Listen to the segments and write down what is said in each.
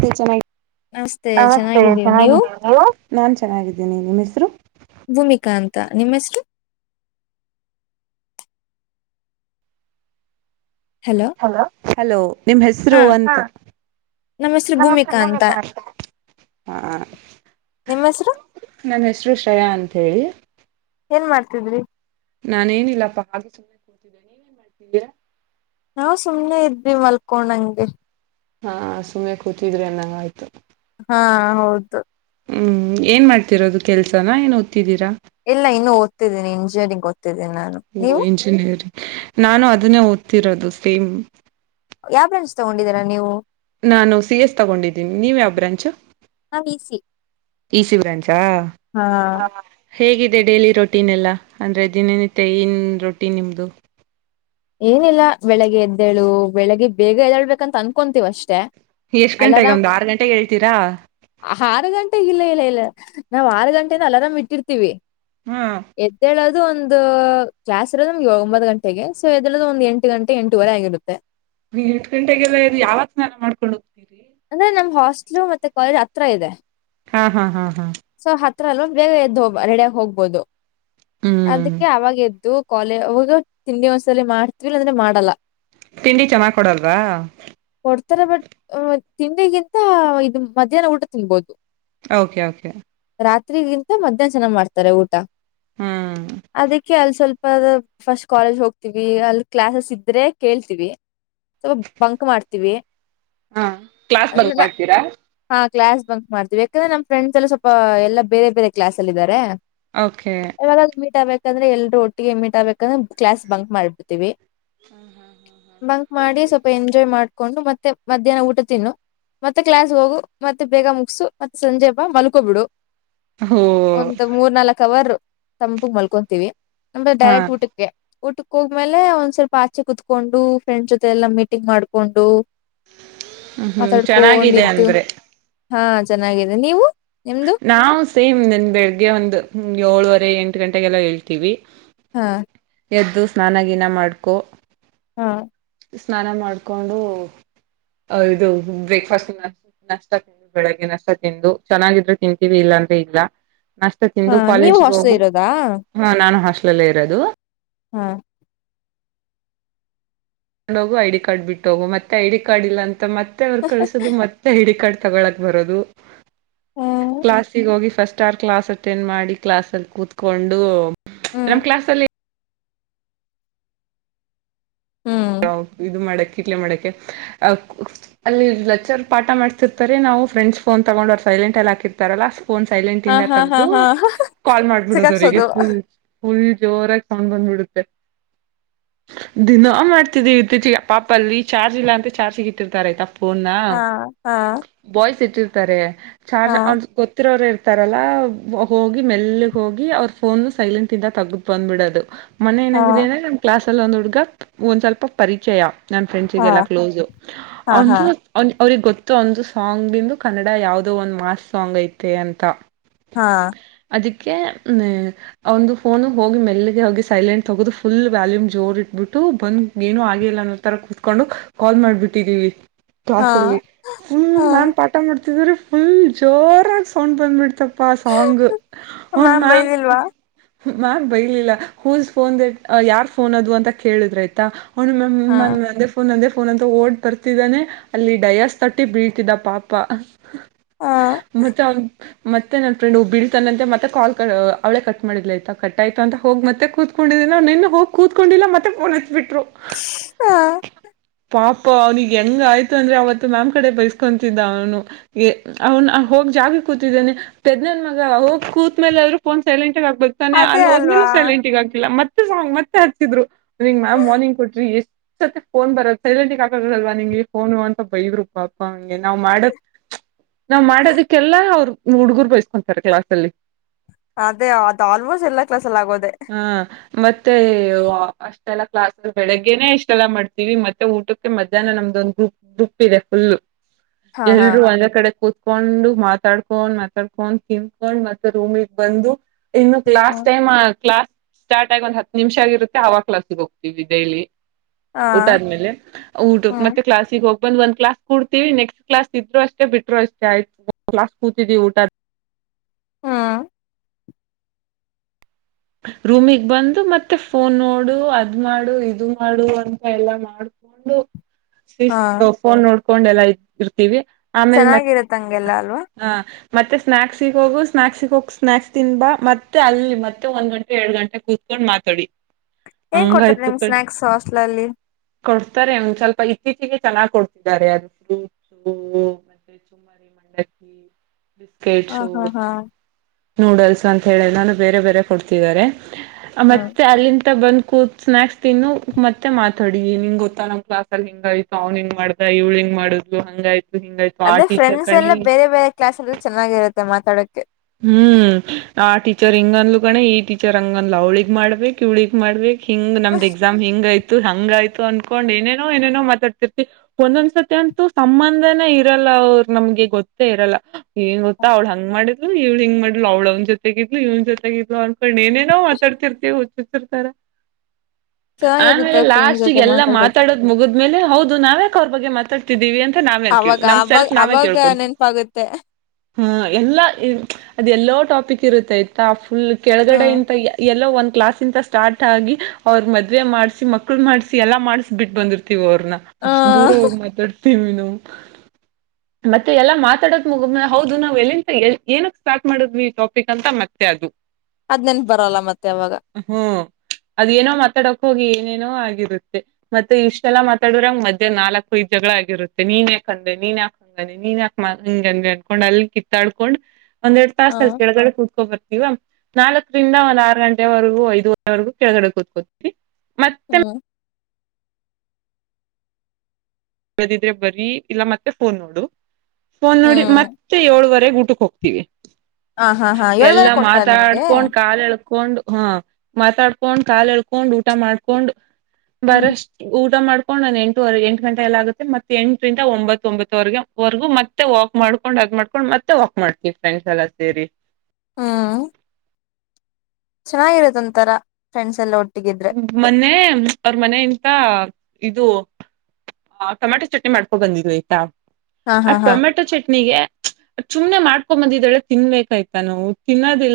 T ಚೆನ್ನಾಗ್ ನಮಸ್ತೆ ಚೆನ್ನಾಗಿದ್ದೀವಿ ನೀವು ಚೆನ್ನಾಗಿದಿವ್ ನೀವು. ನಿಮೆಸ್ರು. ಭೂಮಿಕಾ ಅಂತ ನಿಮೆಸ್ರು. ಹಲೋ ಹಲೋ ನಿಮ್ ಹೆಸ್ರು ಹಾ ಅಂತ, ನಮ್ಮ ಹೆಸರು ಭೂಮಿಕಾ ಅಂತ ಹ ನಿಮ್ಮ ಹೆಸರು ನನ್ ಹೆಸ್ರು ಶ್ರೆಯಾ ಅಂತ ಹೇಳಿ. ಏನ್ ಮಾಡ್ತಿದ್ರಿ. ನಾನೇನಿಲ್ಲಾಪ್ಪ ಹಾಗೆ ಸುಮ್ಮ್ನೆ ಕೂತಿದ್ದೆ ನೀನೇನ್ ಮಾಡ್ತಿದ್ಯ. ನಾವ್ ಸುಮ್ನೆ ಇದ್ವಿ ಮಲ್ಕೋಡಂಗೆ. ಹಾ ಸುಮ್ಮ್ನೆ ಕೂತಿದ್ರೆ ಅನ್ನಂಗ್ ಆಯ್ತು. ಹಾ ಹೌದು. ಹ್ಮ್ ಏನ್ ಮಾಡ್ತಿರೋದು ಕೆಲ್ಸನ ಏನು ಓದ್ ಇಲ್ಲ ಇನ್ನು ಓದ್ತಿದ್ದೀನಿ ಇಂಜಿನಿರಿಂಗ್. ಓ ಇಂಜಿನಿಯರಿ ನಾನು ಅದನ್ನೇ ಓದ್ತಿರೋದು ಸೇಮ್. ಯಾವ್ ಬ್ರಾಂಚ್ಜ್ ತಗೊಂಡಿದಿರಾ ನೀವು. ನಾನು ಸಿ ಎಸ್ ತಗೊಂಡಿದ್ದೀನಿ, ನೀವ್ ಯಾವ್ ಬ್ರಾಂಚು ನಾವ್ ಇಸಿ ಇ ಸಿ ಬ್ರಾಂಚಾ ಹಾ ಹ ಹ. ಹೇಗಿದೆ ಡೈಲಿ ರೊಟೀನ್ ಎಲ್ಲ ಅಂದ್ರೆ ದಿನನಿತ್ಯ ಏನ್ ರೊಟೀನ್ ನಿಮ್ದು. ಏನಿಲ್ಲ ಬೆಳಗ್ಗೆ ಎದ್ದೇಳು ಬೆಳಗ್ಗೆ ಬೇಗ ಎದ್ದೇಳ್ಬೇಕಂತ ಅನ್ಕೊಂತೀವ್ ಅಷ್ಟೇ. ಎಷ್ಟ್ ಗಂಟೆಗೆ ಅಲಾರಾಮ್ ಒಂದ್ ಆರ್ ಗಂಟೆಗ್ ಎಳ್ತೀರಾ. ಲ ನಾವ್ ಆರ್ ಗಂಟೆಯಿಂದ ಅಲರಾಮ್ ಇಟ್ಟಿರ್ಥಿವಿ. ಹಾ ಎದ್ದೇಳೋದ್ ಇದು ಒಂದು ಕ್ಲಾಸ್ ಇರೋದೊಂದ್ ಒಂಬ್ತ್ ಗಂಟೆಗೆ. ಸೊ ಎದ್ದೇಳೋದು ಒಂದ್ ಎಂಟ್ ಗಂಟೆ ಎಂಟುವರೆ ಆಗಿರುತ್ತೆ. ನೀ ಎಂಟ್ ಗಂಟೆಗೆಲ್ಲ ಎದ್ದು ಯಾವಗ್ ಸ್ನಾನ ಮಾಡ್ಕೊಂಡ್ ಹೋಗ್ತೀರಿ. ಅಂದ್ರೆ ನಮ್ ಹಾಸ್ಟ್ಲ್ ಮತ್ತೆ ಕಾಲೇಜ್ ಹತ್ರ ಇದೆ. ಹಾ ಹಾ ಹಾ ಹಾ. ಹತ್ರಲು ಬೇಗ ಎದ್ದ ರೆಡಿಗ್ ಹೋಗ್ಬೊದು. ಹ್ಮ್ ಅದಕ್ಕೆ ಅವಾಗ್ ಎದ್ದು. ಕೊಲೆ ಅವಾಗ ತಿಂಡಿ ಒಂಸಲ್ಲಿ ಮಾಡತ್ವಿ ಇಲ್ಲ ಅಂದ್ರೆ ಮಾಡಲ್ಲ. ತಿಂಡಿ ಚೆನ್ನಾಗ್ ಕೊಡಲ್ವಾ. ಕೊಡ್ತಾರೆ ಬಟ್ ಹ್ಮ್. ತಿಂಡಿಗಿಂತ ಇದ್ ಮಧ್ಯಾಹ್ನ ಊಟ ತಿನ್ಬೊದು. Okay okay. ರಾತ್ರಿಗಿಂತ ಮಧ್ಯಾಹ್ನ ಚೆನ್ನಾಗಿ ಮಾಡ್ತಾರೆ ಊಟ. ಹ್ಮ್ ಅದಕ್ಕೆ ಅಲ್ಲಿ ಸ್ವಲ್ಪ. ಫಸ್ಟ್ ಕಾಲೇಜ್ ಹೋಗ್ತೀವಿ ಅಲ್ಲಿ ಕ್ಲಾಸಸ್ ಇದ್ರೆ ಕೇಳ್ತೀವಿ ಸೊ ಬಂಕ್ ಮಾಡ್ತೀವಿ. ಹಾ ಕ್ಲಾಸ್ ಬಂಕ್ ಮಾಡ್ತೀರಾ. ಹಾ ಕ್ಲಾಸ್ ಬಂಕ್ಮಾಡ್ತೀವಿ ಯಾಕಂದ್ರೆ ನಮ್ಮ ಫ್ರೆಂಡ್ ಎಲ್ಲ ಸ್ವಪ ಎಲ್ಲ ಬೇರೆ ಬೇರೆ ಕ್ಲಾಸ್ಲ್ಲ ಇದಾರೆ. ಓಕೆ. ಯಾಕಂದ್ರೆ ಎಲ್ರು ಒಟ್ಟಿಗೆ ಎಮಿಟ್ ಆಬೇಕಂದ್ರೆ ಕ್ಲಾಸ್ ಬಂಕ್ ಮಾಡ್ಬಡ್ತತಿವಿ. ಬಂಕ್ ಮಾಡಿ ಸ್ವಲ್ಪ ಎಂಜಾಯ್ ಮಾಡ್. ಹಕೊಂಡು ಮತ್ತೆ ಮ್ಯಾಹ್ನ ಊಟ. ತಿನ್ನು ಮತ್ತೆ ಕ್ಲಾಸ್ ಹೋಗು ಮತ್ತೆ ಬೇಗ ಮುಗಸು ಮತ್ತೆ ಸಂಜೆ ಬಾ ಮಲ್ಕೋಬಿಡು. ಹೋ ಒಂದು ಮೂರ್ ನಾಲ್ಕ ಅವರ್. ತಂಪಗ್ ಮಲ್ಕೊಂತೀವಿ. ಮುಂದೆ ಹಾ ಡೈರೆಕ್ಟ್ ಊಟಕ್ಕೆ ಊಟಕ್ಕೆ ಹೋಗ್ಮೇಲೆ ಒಂದ್ ಸ್ವಲ್ಪ ಆಚೆ ಕುೂತ್ಕೊಂಡು ಫ್ರೆಂಡ್ಸ್ ಜೊತೆ ಎಲ್ಲ ಮೀಟಿಂಗ್ ಮಾಡ್ಕೊಂಡು. ಹ ಹ್ಮ್ ಚೆನ್ನಾಗಿದೆ ಮಾತಾಡ್ಕೊಂಡಿದ್ದು ಅಂದ್ರೆ. ಹಾ ಚೆನ್ನಾಗಿದೆ ನೀವು. ನಿಮ್ದು ನಾವ ಸೇಮ್ ನಿನ್ ಬೆಳಗ್ಗೆ ಒಂದ ಏಳುವರೆಗೆ. ಎಂಟು ಗಂಟೆಗೆಲ್ಲ ಹೇಳ್ತೀವಿ. ಹಾ. ಎದ್ದು ಸ್ನಾನಗಿನ ಮಾಡ್ಕೊ. ಹಾ. ಸ್ನಾನ ಮಾಡ್ಕೊಂಡು ಇದು ಬ್ರೇಕ್ಫಾಸ್ಟ ನಷ್ಟ ತಿಂದು ಬೆಳಗ್ಗೆ ನಷ್ಟ ತಿಂದು. ಚೆನ್ನಾಗಿದ್ರೆ ತಿಂತೀವಿ ಇಲ್ಲಾ ಅಂದ್ರೆ ಇಲ್ಲ. ನಾಷ್ಟ ಹಾ ತಿಂದು ನೀವು ಕಾಲೇಜ್ಗೆ ಹೋಗ ಹಾಸ್ಟೆಲ್ ಇರೋದಾ ಹ ನಾನು ಅಷ್ಟೇ. ಲ್ಲ ಇರೋದು ಹಾ ೋಗ ಡಿ ಕಾರ್ಡ್ ಬಿಟ್ಟೋಗ ಮತ್ತೆ ಐ ಡಿ ಕಾರ್ಡ್ ಇಲ್ಲ ಅಂತ ಮತ್ತೆ ಅವ್ರು ಕಳಸುದು ಮತ್ತೆ ಹಿಡ ಕಟ್ತ ತಗೊಳಕ್ ಬರೋದು ಹ್ಮ್ ಕ್ಲಾಸಿಗೆ ಹೋಗಿ ಫಸ್ಟ್ ಆರ್ ಕ್ಲಾಸ್ ಅಟೆಂಡ್ ಮಾಡಿ ಕ್ಲಾಸಲ್ಲಿ ಕೂತ್ಕೊಂಡು ನಮ್ ಕ್ಲಾಸ್ ಅಲ್ಲಿ ಹ್ಮ್ ಹ ಇದು ಮಡಕ್ಕೆ ಕಿಟ್ಲೆ ಮಾಡೋಕೆ ಅಲ್ಲಿ ಲೆಕ್ಚರ್ ಪಾಠ ಮಾಡ್ತಿರ್ತಾರೆ ನಾವು ಫ್ರೆಂಡ್ಸ್ ಫೋನ್ ತಗೊಂಡು ಅವ್ರು ಸೈಲೆಂಟಲ್ಲಿ ಹಾಕಿರ್ತಾರಲ್ಲ ಫೋನ್ ಸೈಲೆಂಟ್ ಹ ಇಂದ ಹಾ ಹಾ ತಗ್ದು ಹಾ ಕಾಲ್ ಮಾಡ್ಬಿಡದು ಅವರಿಗೆ ಸಿಗಾಕ್ಸೋದು ಫಲ್ ಫುಲ್ ಜೋರಾಗಿ ತೊಂಡ್ ಬಂದ್ಬಿಡುತ್ತೆ ದಿನ ಪಾಪ ಅಲ್ಲಿ ಚಾರ್ಜ್ ಇಲ್ಲ ಅಂತ ಚಾರ್ಜ್ ಇಟ್ಟಿರ್ತಾರೆತಪ್ಪ ಣ ಹಾ ಹಾ ಬಾಯ್ಸ್ ಸಿ ಇಟ್ಟಿರ್ತಾರೆ ಚಾರ್ಜ್ ಹಾ ಗೊತ್ತಿರ ಅವ್ರೆ ತಾರಲ್ಲ ಹೋಗಿ ಮೆಲ್ಗ್ ಹೋಗಿ ಅವ್ರ ಫೋನ್ ಸೈಲೆಂಟ್ ಇಂದ ತಗದ ಬಂದ್ಬಿಡದು ಮನೆ ಹಾ ಏನಾಗಿದೆ ಅಂದ್ರ ನಮ್ಮ ಕ್ಲಾಸ್ ಒ್ ಹುಡ್ಗಕ್ ಒಂದ್ ಸ್ವಲ್ಪ ಅಪ್ಪ ಪರಿಚಯ ನನ್ನ ಹಾ ಫ್ರೆಂಡ್ಸಿಗೆಲ್ಲ ಕ್ಲೋಸು ಹಾ ಹಾ ಅವನು ಅವ ಅವ್ರಿಗೆ ಗೊತ್ತ ಒಂದು ಸಾಂಗ್ ಬಿಂದು ಕನ್ನಡ ಯಾವದೋ ಒಂದ್ ಮಾಸ್ ಸಾಂಗ್ ಐತೆ ಅಂತ ಹಾ ಅದಕ್ಕೆ ಒಂದು ಫೋನು ಹೋಗಿ ಮೆಲ್ಲಿಗೆ ಹೋಗಿ ಸೈಲೆಂಟ್ ತಗದು ಫುಲ್ ವ್ಯಾಲ್ಯೂಮ್ ಜೋರುಟ್ಬಿಟ್ಟು ಬಂದು ಏನು ಆಗಿಲ್ಲ ಅನ್ನೋ ತರ ಕುೂತ್ಕೊಂಡು ಕಾಲ್ ಮಾಡ್ಬಿಟ್ಟಿದ್ದೀವಿ ಹಾ ಕ್ಾಸ್ಲ್ಲಿ ಫಲ್ ಹಾ ಮನ್ ಪಟ್ಟ ಮಾಡ ್ರೆ ಫುಲ್ ಜೋರಾಗಿ ಸೌಂಡ್ ಬಂದ್ಬಿಡ್ತಪ್ಪ ಪ್ಪಾ ಸಾಂಗು ಹನ್ಮ ಮ್ಯಾಮ್ ಬೈದಿಲ್ವಾ ಮ್ಯಾಮ್ ಬೈರ್ಲಿಲ್ಲ ಹೂಲ್ ಫೋನ್ ಯಾರ್ ಫೋನ್ ಅದದು ಅಂತ ಕೇಳಿದ್ರ ಆಯ್ತಾ ಹು ಮ ಹಾ ಮನ್ೆ ಫನ ಫೋನ್ ಅಂತ ಓಡ್ ಬರ್ತಿದ್ದಾನೆ ಅಲ್ಲಿ ಡಯಸ್ ತಟ್ಟಿ ಬೀಳ್ತಿದ್ದ ಪಾಪ ಹಾ ಮತ್ತೆ ಅವ ಮತ್ತೆ ನನ್ ಫ್ರೆಂಡ್ ಹೋಗ ಬೀಳ್ತಾನಂತೆ ಮತ್ತೆ ಕಾಲ್ ಅವಳೇ ಕಟ್ ಮಾಡಿದ್ ಆಯತ ಕಟ್ ಆಯ್ತ ಅಂತ ಹೋಗಿ ಮತ್ತೆ ಕೂತ್ಕೊಂಡಿದಾನೆ ಅವ ನಿನ್ನ ಹೋಗಿ ಕೂತ್ಕೊಂಡಿಲ್ಲ ಮತ್ತೆ ಫೋನ್ ಹತ್ಬಿಟ್ರು ಹಾ ಪಾಪ ಅವ್ನಿಗೆ ಹೆಂಗ ಆಯ್ತು ಅಂದ್ರೆ ಅವತ್ತು ಮ್ಯಾಮ್ ಕಡೆ ಬೈಸ್ಕೊತಿದ್ದ ಅವನು ಅವ್ನು ಹೋಗಿ ಜಾಗ ಕೂತಿದ್ದಾನೆ ಪದ್ನನ್ ಮಗ ಅವೋಗ ಕೂತ್ ಮೇಲೆ ಆದ್ರೂ ಫೋನ್ ಸೈಲೆಂಟ್ ಆಗ್ತಾನೆ ಅದೇ ಅಲ್ಲಿ ಅಲ್ವಾ ಹದ್ಮೇೂ ಸೈಲೆಂಟಗ ಆಗಿಲ್ಲ ಮತ್ತೆ ಂಗ್ ಮತ್ತೆ ಹಚ್ಚಿದ್ರು ಮ್ಯ್ಾರ್ನಿಂಗ್ ಕೊಟ್ಟ ಎಷ್ಟ ಸತಿ ಫೋನ್ ಬರೋದು ಸೈಲೆಂಟ್ ಹಾಕದಲ್ವಾ ನಿಂಗೆ ಫೋನು ಅಂತ ಬೈವರು ಪಾಪ ಗೆ ನಾವ್ ಮಾಡ ನಾವ್ ಮಾಡೋದಕ್ಕೆಲ್ಲಾ ಅವರು ನೀವ್ ಹುಡುಗೂರು ಬೈಸಿಕೊಂತರೆ ಕ್ಲಾಸ್ ಅಲ್ಲಿ. ಅದೇ ಅದ ಆಲ್ಮೋಸ್ಟ್ ಎಲ್ಲಾ ಕ್ಲಾಸಲ ಆಗೋದೆ. ಹಾ ಮತ್ತೆ ಅಷ್ಟೆಲ್ಲ ಕ್ಲಸ್. ಬೆಳಿಗ್ಗೆನೆ ಇಷ್ಟೆಲ್ಲ ಮಾಡ್ತೀವಿ ಮತ್ತೆ ಊಟಕ್ಕೆ ಮಧ್ಯಾಹ್ನ ನಮ್ದೊಂದ್ ಗ್ರೂಪ್ ಗ್ರೂಪ್ ಇದೆ ಫುಲ್. ಹಾ ಹಾ ಎಲ್ರೂ ಒಂದ ಕಡೆ ಕೂತ್. ಕರ್ಕೊಂಡು ಮಾತಾಡ್ಕೊಂಡ್ ಮಾತಾಡ್ಕೊಂಡ್ ತಿಂದಕೊಂಡ್ ಮತ್ತೆ ರೂಮಿಗೆ ಬಂದು. ಇನ್ನು ಹಾ ಕ್ಲಾಸ್ ಟೈಮ್ ಕ್ಲಾಸ್. ಸ್ಟಾರ್ಟ್ ಆಗ ಒಂದ್ ಹತ್ತು ನಿಮಿಷ ಆಗಿರುತ್ತೆ ಆ ಕ್ಲಾಸಿಗೆ ಹೋಗ್ತೀವಿ. ಡೇಲಿ. ಊಟ ಆದ್ಮೇಲೆ ಊಟ ಹ್ಮ್ ಮತ್ತೆ ಕ್ಲಾಸಿಗೆ ಹೋಗ. ಬಂದ್ ಒಂದ್ ಕ್ಲಾಸ್ ಕಡ್ತೀವಿ ನೆಕ್ಸ್ಟ್ ಕ್ಲಾಸ್ ಇದ್ರು ಅಷ್ಟೇ ಬಿಟ್ರು ಅಷ್ಟೇ ಆಯ್ತು ಒಂದ್ ಕ್ಲಾಸ್ ಕೂತಿದೀವಿ ಊಟ. ಹ್ಮ್ ರೂಮಿಗ್ ಬಂದು ಮತ್ತೆ ಫೋನ್ ನೋಡು ಅದ್ ಮಾಡು ಇದು ಮಾಡು ಅಂತ ಎಲ್ಲ ಮಾಡ್ಕೊಂಡು. ಹಾ ಸಿಸ್ತೊ ಫೋನ್ ನೋಡ್ ಕೊಂಡೆಲ್ಲೆ ಇರ್ತಿರ್ತಿವಿ. ಚೆನ್ನಾಗಿರುತ್ ಹಂಗೆಲ್ಲ ಅಲ್ವಾ. ಮತ್ತೆ ಸ್ನ್ಯಾಕ್ಸಿಗ್ ಹೋಗು ಸ್ನ್ಯಾಕ್ಸಿಗ್ ಹೋಗ್ ಸ್ನಾಕ್ಸ್ ತಿಂದ್ ಬಾ ಮತ್ತೆ ಅಲ್ಲಿ ಮತ್ ತ್ತೆ ಒಂದ್ ಗಂಟೆ ಎರಡ್ ಗಂಟೆ ಕುತ್ಕೊಂಡ್ ಮಾತೊಡಿ. ಏಂಗ್ ಕೊಡ್ತಾರ್ ನಿಮ್ ಸ್ನ್ಯಾಕ್ಸು ಹಾಸ್ಟೆಲಲ್ಲಿ. ಕೊಡ್ತಾರೆ ಒಂದ್ ಸ್ವಲ್ಪ ಇತ್ತೀಚಿಗೆ ಚೆನ್ನಾಗ್ ಕೊಡ್ತಿದ್ದಾರೆ ಅದು. [unintelligible] ಹ ಹಾ ಹಾ. ನೂಡಲ್ಸ್ ಅಂತ ಹೇಳಿನ ಏನನ ಬೇರೆ ಬೇರೆ ಕೊಡ್ತಿದ್ದಾರೆ. ಹ್ಮ್ ಮತ್ತೆ ಅಲ್ಲಿಂದ ಬಂದ. ಕೂತ್ ಸ್ನಾಕ್ಸ್ ತಿನ್ನು ಮತ್ತೆ ಮಾತೋಡಿ ನಿಂಗ್ ಗೊತ್ತಾ ನಮ್ ಕ್ಲಾಸ್ ಅಲ್ಲಿ ಹಿಂಗ ಆಯ್ತು ಅವನಿಂಗ ಮಾಡ್ದ ಇಲಾವ್ಹೆಂಗ್ ಮಾಡದ್ಲು ಹಂಗಾಯ್ತು. ಹಿಂಗಾಯ್ತು ಆ ಅಂದ್ರೆ ಟೀಚರ್ ಫ್ರೆಂಡ್ಸ್ ಕಣೆ ಎಲ್ಲ ಈ ಬೇರೆ ಬೇರೆ ಕ್ಲಾಸ್ ಅಲ್ಲಿ ಇದ್ರೆ ಚೆನ್ನಾಗಿರುತ್ತೆ ಮತಾ. ತಡಕ್ಕೆ. ಹ್ಮ್ ಆ ಟೀಚರ್ ಹಿಂಗಧ್ಲು ಕಣೆ ಈ ಟೀಚರ್ ಹಂಗಧ್ಲು ಅವ್ಳಗ್ ಮಾಡ್ಬೇಕು ಇವಳಿಗ ಮಾಡ್ಬೇಕ್. ಹಿಂಗ ನಮ್ದ್ ಎಕ್ಸಾಮ್ ಹಂಗ ಐ್ತ್. ಹಂಗಾಯ್ತು ಅನ್ಕೊಂಡ್ ಏನೇನೋ ಏನೇನೋ ಮಾತಾಡ್ತೀರ್ಥಿವ್ ಒಂದೊಂದ್ಸತಿ ಅಂತಂತು ಸಂಬಂಧನೇ ಇರಲ್ಲ ಅವರು ನಮ್ಗೆ ಗೊತ್ತೇ ಇರಲ್ಲ. ಏನ್ ಗೊತ್ತಾ ಅವಳ ಹಂಗ ಮಾಡಿ. ಇವಳ ಹಿಂಗ್ ಮಾಡಿದ್ಲ್ ಅಳವ ಅವನ್ ಜೊತೆಗ ಇದ್ಲು ಇವನ್ ಜೊತೆಗ ಇದ್ಲು. ಏನೇನೋ ಮಾತಡ್ತಿರ್ತಿವ ಹುಚ್. ತರ ಚೆನ್ನಾಗಿರುತ್ತೆ ಆಮೇಲೆ ಫ್ರೆಂಡ್ಸ್ ಲಾಸ್ಟಿಗೆ ಜೊತೆ ಎಲ್ಲಾ ಮಾತಾಡೋದು ಮಾತಾಡೋದ್ ಮುಗಿದ್ಮೇಲೆ ಹೌದು ನಾವ್ಯಾಕ ಅವ್ರ ಬಗ್ಗೆ ಮಾತಾ. ತಿದ್ದಿವಿ ಅಂತ ನಾವೇ ಅವಾಗ ನಮ ಅವಾಗ ಸೆಲ್ಫ್ ನಾವೇ ಅವಾಗ ಕೇಳ್ಕೊಂತ ನೆನಪಾಗುತ್ತೆ ಹ್ಮ ಎಲ್ಲಾ. ಅದೆ ಎಲ್ಲೋ ಟಾಪಿಕ್ ಇರುತ್ತೆೈತ ಫುಲ್ ಹ ಕೆಳಗಡೆ ಇಂತ ಎಲ್ಲ ಒನ್ ಕ್ಲಾಸ್ ಇಂತ ಸ್ಟಾರ್ಟ್ ಆಗಿ ಅವ್ರರು ಮದ್ವೆ ಮಾಡ್ಸಿ ಮಕ್ಕಳು ಮಾಡ್ಸಿ ಎಲ್ಲಾ ಮಾಡಸ್ ಬಿಟ್ಟು ಬಂದಿರ್ತಾರೆ ಅವ್ರನ ಹ ಅಷ್ಟ ದೂರ ಹೋಗಿ ಮಾತಾಡ್ ಮತ್ತೆ ಎಲ್ಲಾ ಮಾತಾಡೋದ ಮುಗಿದಮೇಲೆ ಹೌದು ನಾ್ ಎಲ್ಲಿಂತ ಏನಕ್ ಸ್ಟಾರ್ಟ್ ಮಾಡಿದ್ವಿ ಈ ಟಾಪಿಕ್ ಅಂತ ಮತ್ತೆ ಅದು ಅದ್ ನೆನ್ಪ ಬರಲ್ಲ ಮತ್ತೆ ಅವಾಗ ಅದೇಏನೋ ಮಾತಾಡಕ್ ಹೋಗಿ ಏನೇನೋ ಆಗಿರುತ್ತೆ ಮತ್ತೆ ಇಷ್ಟೆಲ್ಲ ಮಾತಾಡಿದ್ರ ಮಧ್ಯ್ಯಾ ನಾಲ್ಕು ಐದು ಜಗಳ ಆಗಿರುತ್ತೆ ನೀನ್ ಯಾಕಂದೆ ನೀನ್ ಯಾಕ್ ಹಂಗಂದೆ ನೀನ್ ಯಾಕ ಹಂಗಂದೆ ಅನ್ಕೊಂಡ್ ಅಲ್ಲಿ ಕಿತ್ತಾಡ್ಕೊಂಡ್ ಒಂದೆರಡು ಹ ತಾಸ್ ಕೆಳಗಡೆ ಕೂತ್ಕೋ ಈವ ನಾಲ್ಕರಿಂದ ಒಂದ ಆರು ಗಂಟೆವರೆಗೂ ಐದುವರೆವರೆಗೂ ಕೆಳಗಡೆ ಕೂತ್ಕೋತೀನಿ ಮತ್ತೆ ಹ್ಮ್ [unintelligible] ಬರೀ ಇಲ್ಲ ಮತ್ತೆ ಫೋನ್ ನೋಡು ಫೋನ್ ನೋಡಿ ಹ್ಮ್ ಮತ್ತೆ ಏಳುವರೆ ಊಟಕ್ಕೆ ಹೋಗ್ತೀವಿ ಹ ಹಾ ಹಾ ಏಳ್ ಬೇರೆ ಎಲ್ಲಾ ಕೊಡ್ತಾರ ನಿಮ್ಗೆ ಮಾತಾಡ್ಕೊಂಡ್ ಕಾಲ ಎಳ್ಕೊ ಹಕೊಂಡ್ ಹಾ ಮಾತಾಡ್ಕೊಂಡ್ ಕಾಲ ಎಲ್ಕೊಂಡ್ ಊಟ ಮಾಡ್ಕೊಂಡ್ ಹ್ಮ್ ಬರಷ್ಟ ಊಟ ಮಾಡ್ [unintelligible] ಎಂಟವರೆ ಎಂಟ ಗಂಟೆ ಎಲ್ಲ ಆಗುತ್ತೆ ಮತ್ತೆ ಎಂಟರಿಂದ ಒಂಬತ್ ಒಂಬತ್ವರೆಗೆ ವರೆಗೂ ಮತ್ತೆ ವಾಕ್ ಮಾಡ್ಕೊಂಡ್ ಅದ್ ಮಾಡ್ಕೊಂಡ್ ಮತ್ತೆ ವಾಕ್ ಮಾಡ್ತೀವಿ ಫ್ರೆಂಡ್ಸ್ ಎಲ್ಲ ಸೇರಿ ಹಾ ಚೆನ್ನಾಗಿರದ ಒಂತರ ಫ್ರೆಂಡ್ಸ್ ಎಲ್ಲ ಒಟ್ಟ ಮನ್ನೆ ಅವ್ರ ಮನ ಇಂತ ಇದು ಆ ಟೊಮ್ಯಾಟೊ ಚಟ್ನಿ ಮಾಡ್ಕೊಂಡ ಬಂದಿದ್ ಆಯ್ತಾ ಹಾ ಆ ಹಾ ಹಾ ಟೊಮೆಟೊ ಚಟ್ನಿಗೆ ಸುಮ್ನೆ ಮಾಡ್ಕೊಂಬಂದಿದಾಳೆ ತಿನ್ಬೇಕಾಯ್ತಾ ನಾವು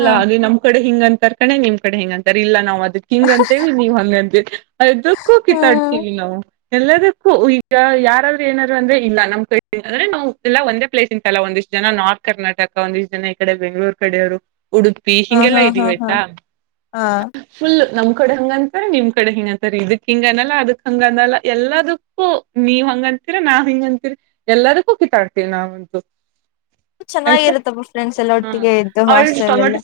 ಹ ಅದು ನಮ್ ಕಡೆ ಹಿಂಗ ಅಂತರ್ ಕಣೆ ನಿಮ್ ಕಡೆ ಹ ಹೆಂಗ ಅಂತರ್ ಇಲ್ಲ ನಾ್ ಅದಕ್ಕೆ ನೀವ್ ಹಂಗ ಅಂತೀರಾ ಹ ಅದುಕ್ಕ ಹ್ಮ್ ಕಿತಾಡ್ತೀವಿ ನಾವು ಎಲ್ಲದಕ್ಕೂ ಈಗ ಯಾರಾದ್ರು ಏನಾರರು ಅಂದ್ರೆ ಇಲ್ಲ ನಮ್ ಕಡೆ ಅಂದ್ರೆ ನಾವು ಎಲ್ಲಾ ಒಂದೇ ಪ್ಲೇಸ್ ಇಂತಲ್ಲ ಒಂದಿಷ್ಟು ಜನ ನಾರ್ತ್ ಕರ್ನಾಟಕ ಒಂದಿಷ್ಟು ಜನ ಈ ಕಡೆ ಬೆಂಗ್ಗಳೂರ್ ಕಡೆಯವ್ರು ಉಡುಪಿ ಹ ಹಿಂಗೆಲ್ಲಾ ಹಾ ಹಾ ಇದೀವಿ ಹಾ ಆಯ್ತಾ ಹಾ ಫುಲ್ [unintelligible] ್ ಕಡೆ ಹಂಗಂತರ ನಿಮ್ ಕಡೆ ಹಿಂಗಂತರಿ ಇದಕ್ ಹಿಂಗ ಅನಲ್ಲ ಅದಕ್ ಹಂಗ ಅನಲ್ಲ ಎಲ್ಲದಕ್ಕೂ ನೀವ್ ಹಂಗಂತೀರ ನಾ ಹಿಂಗ ಅಂತೀರಿ ಎಲ್ಲದಕ್ಕೂ ಕಿತಾಡ್ತೀವಿ ನಾವಂತೂ ಆಯ್ತಾ ಚೆನ್ನಾಗಿರುತ್ತಪ್ಪ ಫ್ರೆಂಡ್ಸ್ ಎಲ್ಲ ಹ್ಮ್ ಒಟ್ಟಿಗೆ ಇದ್ದು ಅವಳು ಹಾಸ್ಟೆಲ್ ಎಲ್ಲ.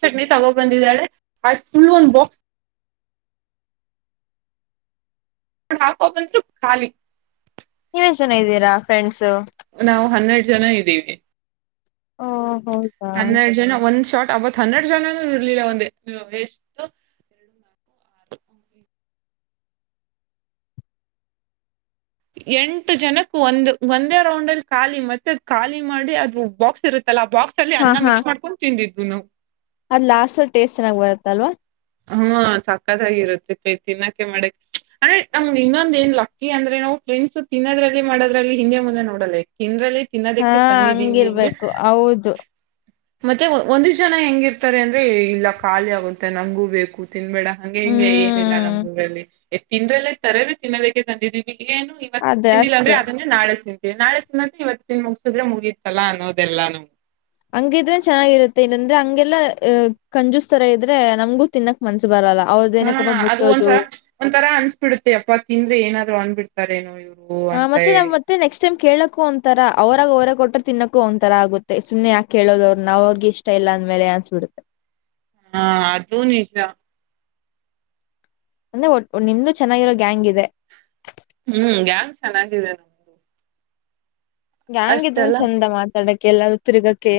ಫುಲ್ಲು ಒನ್ ಬೋಕ್ [unintelligible] ಅಂತು ಖಾಲೀ ನೀವೇಸ್ಟ್ ಜನ ಇದೀರಾ ಫ್ರೆಂಡ್ಸು? ನಾವು ಹನ್ನೆರಡು ಜನ ಇದ್ದೀವಿ. ಹೌದಾ ಹನ್ನೆರ ಜನ ಒಂದ್ ಶಾಟ್ ಅವತ್ ಹನ್ನೆರಡು ಜನನು ಇರ್ಲಿಲ್ಲ ಒಂದೆ ಆ ಎಷ್ಟು ಎಂಟು ಜನಕ್ ಒಂದು ಒಂದೇ ರೌಂಡಲ್ಲಿ ಖಾಲಿ ಮತ್ತೆ ಅದ್ ಖಾಲಿ ಮಾಡಿ ಅದು ಬಾಕ್ಸ್ ಇರು ತ್ತಲ್ಲ ಆ ಬಾಕ್ಸಲ್ಲಿ ಹಾ ಅನ್ನ ಹಾ ಮಿಕ್ಸ್ ಮಾಡ್ಕೊಂಡ್ ತಿಂದಿದ್ ದಿನು ಅದ್ ಲಾಸ್ಟಲ್ ಟೇಸ್ಟ್ ಚೆನ್ನಾಗ್ ಬರುತ್ತಲ್ವ? ಹ್ಮ ಸಕ್ಕತ್ತಾಗಿರುತ್ತೆ ಪೆ ತಿನ್ನೋಕ್ಕೆ ಮಾಡ ಅಂದ್ರೆ ನಮ್ ಇನ್ನೊಂದ್ ಏನ್ ಲಕ್ಕಿ ಅಂದ್ರೆ ನಾವು ಫ್ರೆಂಡ್ಸ್ ತಿನ್ನೋದ್ರಲ್ಲಿ ಮಾಡೋದ್ರಲ್ಲಿ ಹಿಂದೆ ಮುಂದೆ ನೋಡಲ್ಲ ಇಗ್ ತಿಂದ್ರೆ ಲೈಕ್ ಹಾ ಹಂಗಿರ್ಬೇಕು ಹೌದು ಮತ್ತೆ ಒಂದ ಜನ ಹೆಂಗಿರ್ತಾರೆ ಅಂದ್ರೆ ಇಲ್ಲ ಖಾಲಿ ಆಗುತ್ತೆ ನಂಗು ಬೇಕು ತಿನ್ಬೇಡ ಹಂಗೆ ಹಿಂಗೆ ಏನಿಲ್ಲ ಹ್ಮ್ ನಮ್ಮ್ ಊರಲ್ಲಿ ಎ್ ತಿಿಂದ್ರಲ್ಲ ತರೇ ತಿನ್ನೋದಕ್ಕೆ ತಂದಿದ್ದೀವಿ ಏನು ಇವತ್ತು ಅದೇ ತಿಿಂದಿಲ್ಲ್ರೆ ಅಷ್ಟೆ ಅದನ್ನೇ ನಾ ತಿಿಂದಿ ನಾಳೆ ಸನ್ನೆ ಇವತ್ತ ತಿಿನ ಮುಗಸಿದ್ರೆ ಮುಗಿತ್ತಲ್ಲಾ ಅನ್ನೋದೆಲ್ಲ ನಮ್ಗೆ ಹಂಗಿದ್ರೆ ಚೆನ್ನಾಗಿರುತ್ತೆ ಇಲ್ಲಂದ್ರೆ ಹಂಗೆಲ್ಲಾ ಅ ಕಂಜೂಸ್ತರ ಇದ್ರೆ ನಮ್ಗೂ ತಿನ್ನಕ್ ಮನ್ಸ ಬರಲ್ಲ ಹಾ ಅವ್ರದ್ದೇನಕ್ಕಪ್ಪ ಅದು ಒಂದ್ಸ ಮುಟ್ಟೋದು ಒಂಥರಾ ಅನ್ಸ್ಬಿಡುತ್ತೆ ಅಪ್ಪ ತಿಂದ್ರೆ ಏನಾದ್ರು ಅನ್ಬಿಡ್ತ ಕನು ಇದು [unintelligible] ಹ ಮತ್ತೆ ನ್ ಮತ್ತೆ ನೆಕ್ಸ್ಟ್ ಟೈಮ್ ಕೇಳಕ್ಕೊ ಒಂಥರ ಅವರಾಗ ಅವರಾಗ ಕೊಟ್ರ ತಿನ್ನಕ್ಕೊ ಒಂಥರ ಆಗುತ್ತೆ ಸುಮ್ಮನೆ ಯಾಕೆೇಳೋದ ಅವ್ರ ನಾ ಅವ್ರಿ ಇಷ್ಟ ಇಲ್ಲ ಅಂದ್ಮೇಲೆ ಅನ್ಸ್ಬಿಡುತ್ತೆ ಹಾ ತೂ ನಿಜ ಅಂದ್ರೆ ಒ ನಿಮ್ದು ಚೆನ್ನಾಗಿರೋ ಗ್ಯಾಂಗ್ ಇದೆ ಹ್ಮ್ ್ಯಾಂಗ ಚೆನ್ನಾಗಿದೆ ನಮು ಗ್ಯಾಂಗ್ ಇದ್ರೇನೆ ಚಂದ ಮಾತಾಡಕ್ ಕೆಲ್ಲ ತಿರುಗಕ್ಕೆ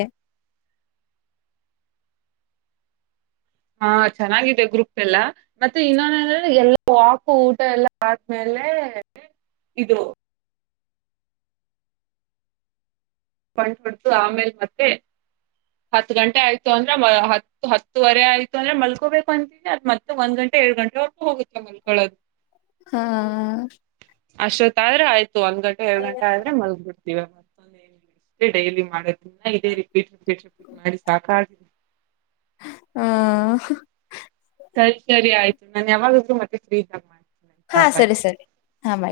ಹಾ ಚೆನ್ನಾಗಿದೆ ಗ್ರೂಪ್ ಎಲ್ಲ ಮತ್ತೆ ಇನ್ನೊನ್ ಅಂದ್ರೆ ಎಲ್ಲ ವಾಕು ಊಟ ಎಲ್ಲ ಆದ್ಮೇಲೆ ಇದು ಬಂ್ ಹೊಡೆತು ಆಮೇಲೆ ಮತ್ತೆ ಹತ್ ಗಂಟೆ ಆಯ್ತು ಅಂದ್ರ ಹತ್ತು ಹತ್ತುವರೆ ಆಯ್ತು ಅಂದ್ರೆ ಮಲ್ಕೋಬೇಕು ಅಂತೀನಿ ಅದ ಮತ್ತೆ ಒಂದ್ ಗಂಟೆ ಏ ಗಂಟೆವರೆಗೂ ಹೋಗುತ್ತಲ ಮಲ್ಕೊಳೋದು ಹಾ ಅಷ್ಟೆ ತಾರ ಆಯತ ಒಂದ್ ಗಟೆ ಎರಡು ಗಂಟ ಹಾ ಆದ್ರೆ ಮಗಗ್ ಬಿಟ್ಟು ನೀವ ಮತ್ತ [unintelligible] ಡೈಲಿ ಮಾಡ ಇನ್ನ ಇದೆ ರಿಪೀಟ್ ರಿಪೀಟ್ ರಿಪೀಟ್ ಮಾಡಿ ಸಾಕ ಆ ಹ ಸರಿ ಸರಿ ಆಯ್ತು ನಾನ್ ಯಾವಾಗಾದ್ರರು ಮತ್ತೆ ಫ್ರೀ ಇದಾಗ ಮಾಡ ಹಾ ಸರಿ ಸರಿ ಹಾ ಮ